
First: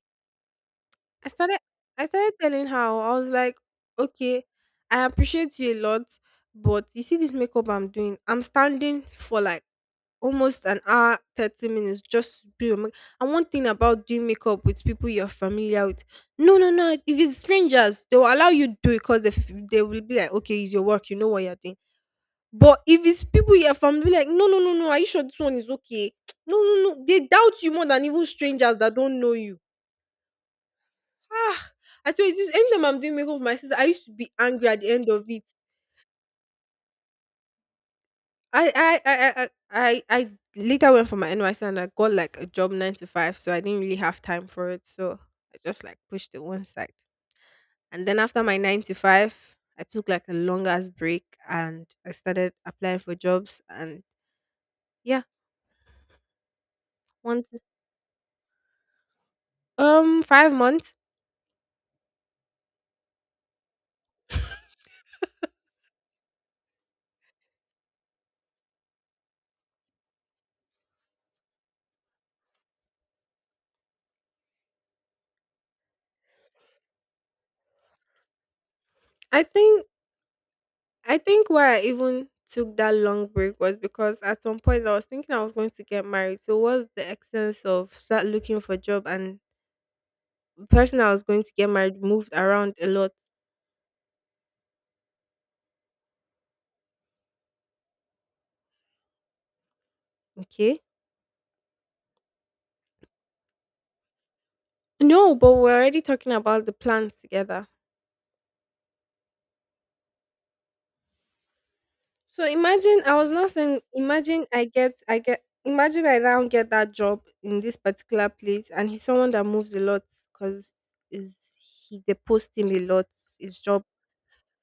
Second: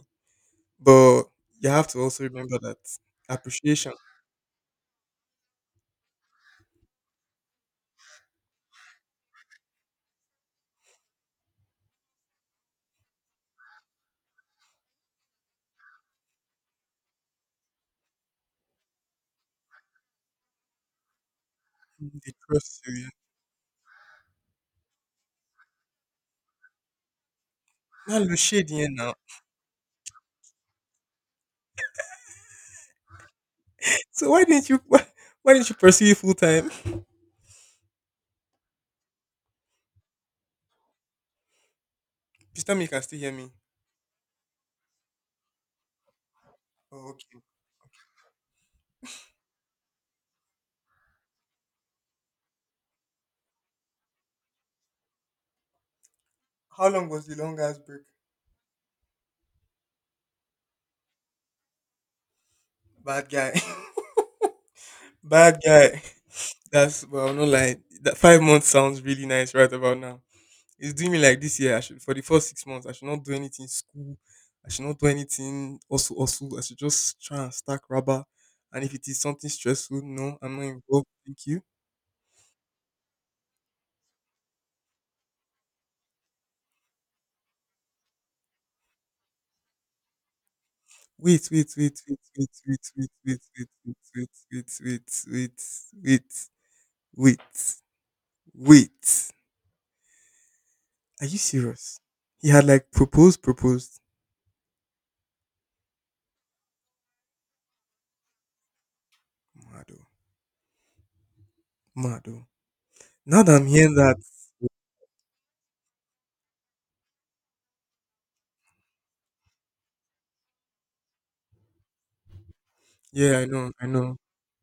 [SPEAKER 2] But
[SPEAKER 1] I started
[SPEAKER 2] you have to
[SPEAKER 1] I
[SPEAKER 2] also
[SPEAKER 1] started
[SPEAKER 2] remember
[SPEAKER 1] telling
[SPEAKER 2] that
[SPEAKER 1] her. I was like,
[SPEAKER 2] appreciation,
[SPEAKER 1] okay, I appreciate you a lot, but you see this makeup I'm doing, I'm standing for like almost an hour, 30 minutes just to do your makeup. And one thing about doing makeup with people you're familiar with, no, no, no. If it's strangers, they'll allow you to do it because they will be like, okay, it's your work, you know what you're doing.
[SPEAKER 2] they
[SPEAKER 1] But
[SPEAKER 2] trust
[SPEAKER 1] if
[SPEAKER 2] you.
[SPEAKER 1] it's people you're familiar, like, no, no, no, no, are you sure this one is okay? No, no, no. They doubt you more than
[SPEAKER 2] Now,
[SPEAKER 1] even
[SPEAKER 2] look shady
[SPEAKER 1] strangers
[SPEAKER 2] here
[SPEAKER 1] that
[SPEAKER 2] now.
[SPEAKER 1] don't know you. Ah, I tell you, it's just anytime I'm doing makeup with my sister, I used to
[SPEAKER 2] So
[SPEAKER 1] be
[SPEAKER 2] why didn't
[SPEAKER 1] angry
[SPEAKER 2] you,
[SPEAKER 1] at the end of
[SPEAKER 2] why
[SPEAKER 1] it.
[SPEAKER 2] didn't you pursue it full time?
[SPEAKER 1] I later went for my NYC and I got like a
[SPEAKER 2] Please
[SPEAKER 1] job
[SPEAKER 2] tell me you
[SPEAKER 1] nine
[SPEAKER 2] can
[SPEAKER 1] to
[SPEAKER 2] still hear
[SPEAKER 1] five,
[SPEAKER 2] me.
[SPEAKER 1] so I didn't really have time for it. So I just like pushed it one side.
[SPEAKER 2] Oh, okay.
[SPEAKER 1] And then after my nine to five, I took like a long ass break and I started applying for jobs and yeah,
[SPEAKER 2] How long was the
[SPEAKER 1] one to-
[SPEAKER 2] longest break?
[SPEAKER 1] 5 months.
[SPEAKER 2] Bad guy. Bad guy. That's well, I'm not lying. That 5 months sounds really nice right about now. It's doing me like this year. I should for the first 6 months. I should not do anything school. I should not do anything also. I should just try and stack rubber. And if it is
[SPEAKER 1] I
[SPEAKER 2] something
[SPEAKER 1] think
[SPEAKER 2] stressful, no, I'm not involved.
[SPEAKER 1] I
[SPEAKER 2] Thank
[SPEAKER 1] think
[SPEAKER 2] you.
[SPEAKER 1] why I even took that long break was because at some point I was thinking I was going to get married. So what's the essence of start looking for job, and the person I was going
[SPEAKER 2] Wait,
[SPEAKER 1] to
[SPEAKER 2] wait,
[SPEAKER 1] get
[SPEAKER 2] wait,
[SPEAKER 1] married
[SPEAKER 2] wait,
[SPEAKER 1] moved
[SPEAKER 2] wait,
[SPEAKER 1] around
[SPEAKER 2] wait,
[SPEAKER 1] a
[SPEAKER 2] wait,
[SPEAKER 1] lot.
[SPEAKER 2] wait, wait, wait, wait, wait, wait, wait, wait, wait.
[SPEAKER 1] Okay.
[SPEAKER 2] Are you serious? He had like proposed, proposed.
[SPEAKER 1] No, but we're already talking about the plans together.
[SPEAKER 2] Mado.
[SPEAKER 1] So
[SPEAKER 2] Mado.
[SPEAKER 1] imagine I was
[SPEAKER 2] Now
[SPEAKER 1] not
[SPEAKER 2] that I'm
[SPEAKER 1] saying
[SPEAKER 2] hearing that,
[SPEAKER 1] imagine I get imagine I now get that job in this particular place and he's someone that moves a lot because is he they post him a lot,
[SPEAKER 2] yeah, I
[SPEAKER 1] his
[SPEAKER 2] know,
[SPEAKER 1] job.
[SPEAKER 2] I know.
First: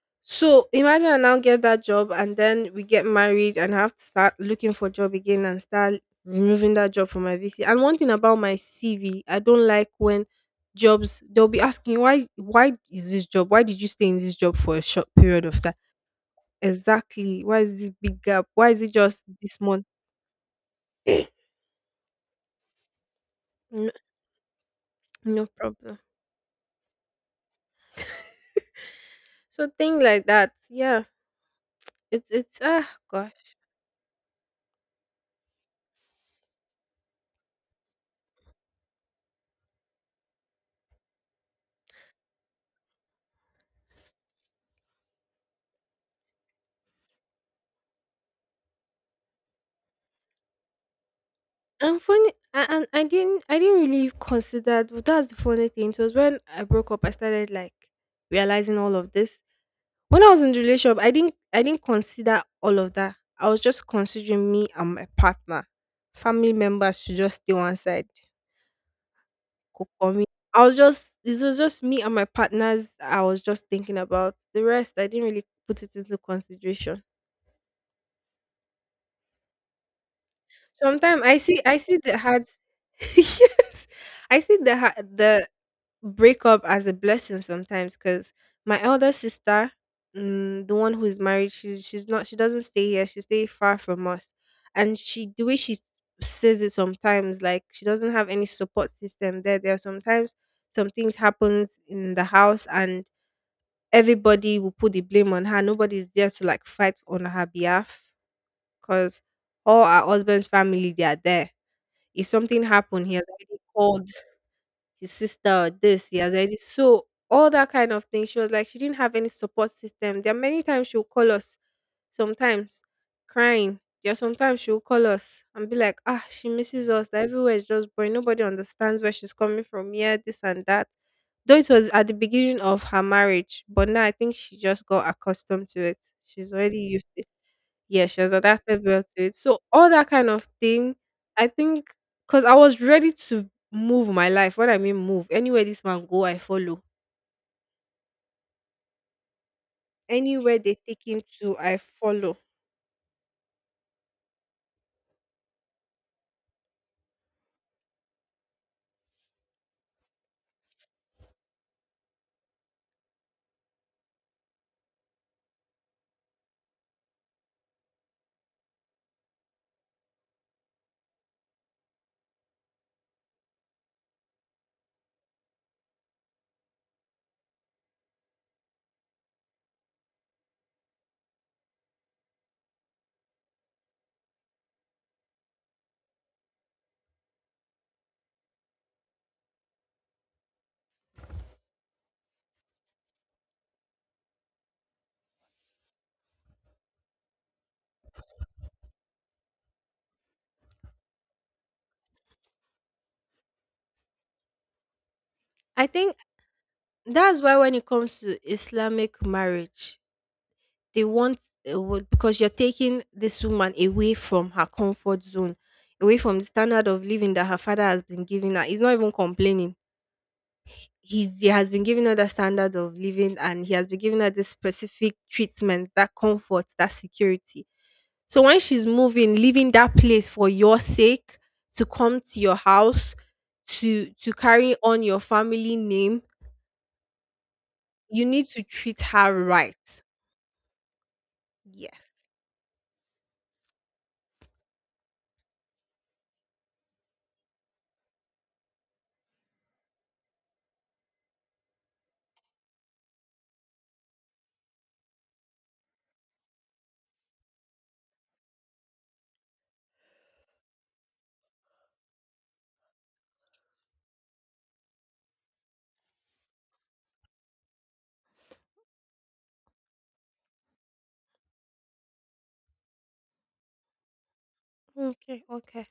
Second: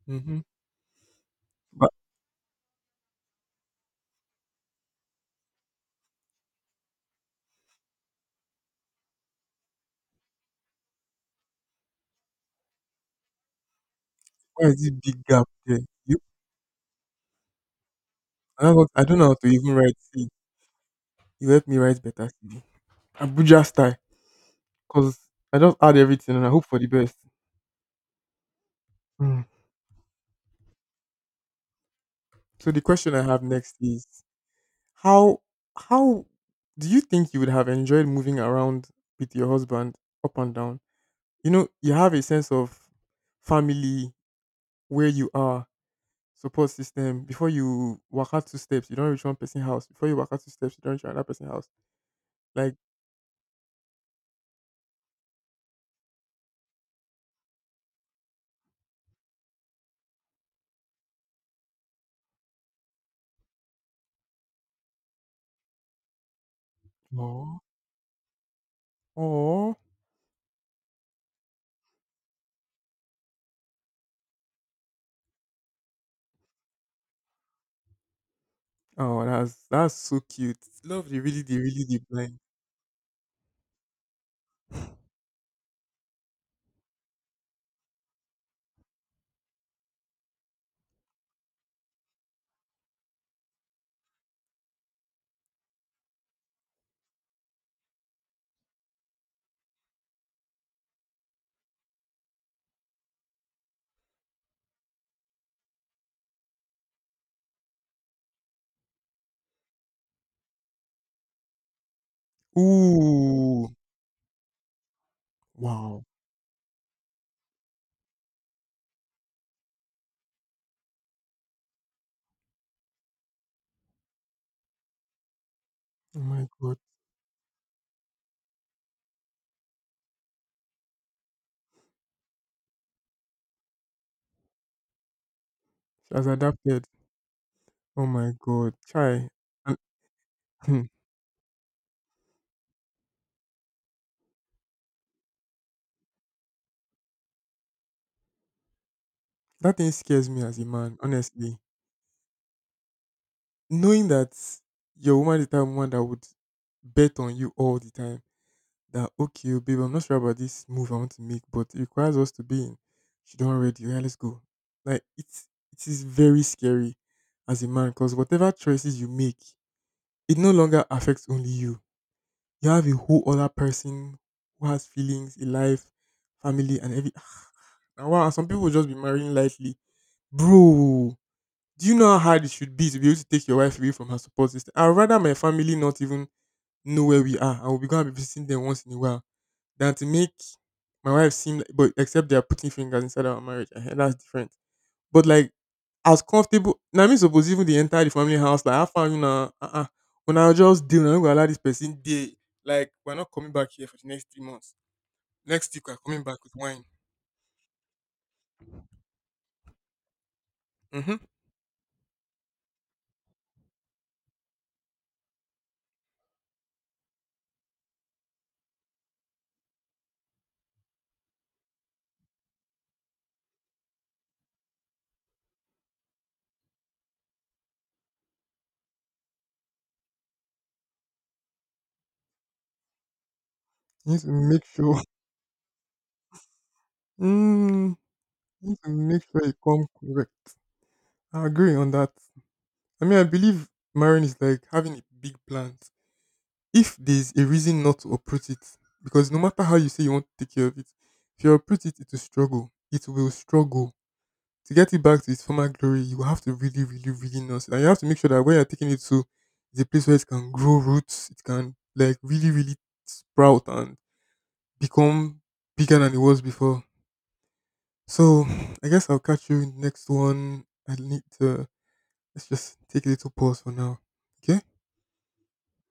[SPEAKER 2] Hmm.
[SPEAKER 1] So imagine I now get that
[SPEAKER 2] But
[SPEAKER 1] job and then we get married and I have to start looking for job again and start removing that job from my VC. And one thing about my CV, I don't like when jobs they'll be asking why is this job? Why did you stay in this job
[SPEAKER 2] why
[SPEAKER 1] for a
[SPEAKER 2] is it
[SPEAKER 1] short
[SPEAKER 2] big
[SPEAKER 1] period
[SPEAKER 2] gap
[SPEAKER 1] of time?
[SPEAKER 2] there? You,
[SPEAKER 1] Exactly. Why is this big gap? Why is it
[SPEAKER 2] I don't
[SPEAKER 1] just
[SPEAKER 2] know how to
[SPEAKER 1] this
[SPEAKER 2] even
[SPEAKER 1] month?
[SPEAKER 2] write C. V. You help me write better CV. Abuja
[SPEAKER 1] No,
[SPEAKER 2] style, because
[SPEAKER 1] no
[SPEAKER 2] I just add
[SPEAKER 1] problem.
[SPEAKER 2] everything and I hope for the best. Mm.
[SPEAKER 1] So thing like that, yeah. It's
[SPEAKER 2] So the
[SPEAKER 1] ah
[SPEAKER 2] question I have
[SPEAKER 1] gosh.
[SPEAKER 2] next is how how do you think you would have enjoyed moving around with your husband up and down? You know, you have a sense of family where you are support system. Before you walk out two steps, you don't reach one person's house. Before you walk out two steps, you don't reach another person's house.
[SPEAKER 1] And funny, a-
[SPEAKER 2] Like,
[SPEAKER 1] and I didn't really consider. That's the funny thing. It was when I broke up, I started like realizing all of this. When I was in the relationship, I didn't consider all of that. I was just considering me and my partner. Family members should just stay
[SPEAKER 2] oh,
[SPEAKER 1] one side.
[SPEAKER 2] oh,
[SPEAKER 1] Kokomi. I was just, this was just me and my partners. I was just thinking about the rest. I didn't really put it into consideration.
[SPEAKER 2] oh, that's so cute. Love the
[SPEAKER 1] Sometimes
[SPEAKER 2] really the
[SPEAKER 1] I
[SPEAKER 2] really
[SPEAKER 1] see
[SPEAKER 2] the
[SPEAKER 1] the
[SPEAKER 2] blind.
[SPEAKER 1] hard, yes, I see the breakup as a blessing sometimes because my elder sister, mm, the one who is married, she doesn't stay here. She stay far from us, and she the way she says it sometimes like she doesn't have any support system there. There are sometimes some things happens in the house and everybody will put the blame on her. Nobody's there to like fight on her behalf because all our husband's family they are there. If something happened, he has already
[SPEAKER 2] Ooh,
[SPEAKER 1] called his sister or
[SPEAKER 2] wow.
[SPEAKER 1] this, he has already. So all that kind of thing. She was like, she didn't have any support system. There are many times she'll call us, sometimes crying. Yeah, sometimes she'll call us and be like,
[SPEAKER 2] Oh
[SPEAKER 1] ah,
[SPEAKER 2] my
[SPEAKER 1] she
[SPEAKER 2] god,
[SPEAKER 1] misses us. That everywhere is just boring. Nobody understands where she's coming from here, this and that. Though it was at the beginning of her marriage, but now I think she just got accustomed to it.
[SPEAKER 2] she has
[SPEAKER 1] She's already
[SPEAKER 2] adapted.
[SPEAKER 1] used yeah,
[SPEAKER 2] Oh
[SPEAKER 1] she was
[SPEAKER 2] my
[SPEAKER 1] at that
[SPEAKER 2] god,
[SPEAKER 1] third
[SPEAKER 2] try.
[SPEAKER 1] birthday. So all that kind of
[SPEAKER 2] And
[SPEAKER 1] thing, I think, because I was ready to move my life. What I mean, move anywhere this man go, I follow.
[SPEAKER 2] that thing scares me as
[SPEAKER 1] Anywhere
[SPEAKER 2] a
[SPEAKER 1] they
[SPEAKER 2] man,
[SPEAKER 1] take him
[SPEAKER 2] honestly.
[SPEAKER 1] to, I follow.
[SPEAKER 2] Knowing that your woman is the type of woman that would bet on you all the time. That okay, oh, babe, I'm not sure about this move I want to make, but it requires us to be in. She don't already. Yeah, let's go. Like it's it is very scary as a man because whatever choices you make, it no longer affects only you. You have a whole other person who has feelings, a life, family, and every. And wow, some people will just be marrying lightly, bro. Do you know how hard it should be to be able to take your wife away from her support system? I'd rather my family not even know where we are. I will be going to be visiting them once in a while than to make my wife seem like, but except they are putting fingers inside our marriage. Eh, that's different. But like, as comfortable, now me suppose even the entire the family house, like, I found you know, uh-uh. When I just deal, I'm going to allow this person, they, like, we're not coming back here for the next 3 months. Next
[SPEAKER 1] I
[SPEAKER 2] week, we're
[SPEAKER 1] think
[SPEAKER 2] coming back with wine.
[SPEAKER 1] that's why when it comes to Islamic marriage, they
[SPEAKER 2] Mm-hmm. You
[SPEAKER 1] want because you're taking this woman away from her comfort zone, away from the standard of living that her father has been giving her. He's not even complaining, he has been giving her that standard of living and he has been giving her this specific treatment, that comfort, that security. So when she's moving, leaving that place for your sake to come to your house to
[SPEAKER 2] need to make
[SPEAKER 1] carry
[SPEAKER 2] sure,
[SPEAKER 1] on your family name,
[SPEAKER 2] mm,
[SPEAKER 1] you need to
[SPEAKER 2] you need to
[SPEAKER 1] treat
[SPEAKER 2] make
[SPEAKER 1] her
[SPEAKER 2] sure you come
[SPEAKER 1] right.
[SPEAKER 2] correct. I agree on that.
[SPEAKER 1] Yes.
[SPEAKER 2] I mean, I believe marrying is like having a big plans. If there's a reason not to uproot it, because no matter how you say you want to take care of it, if you uproot it, it will struggle. It will struggle. To get it back to its former glory, you will have to really, really, really nurse it. And you have to make sure that where you're taking it to is a place where it can grow roots, it can like really, really sprout and become bigger than it was before. So I guess I'll catch you in the next one. I need to let's just take a little pause for now. Okay?
[SPEAKER 1] Okay, okay.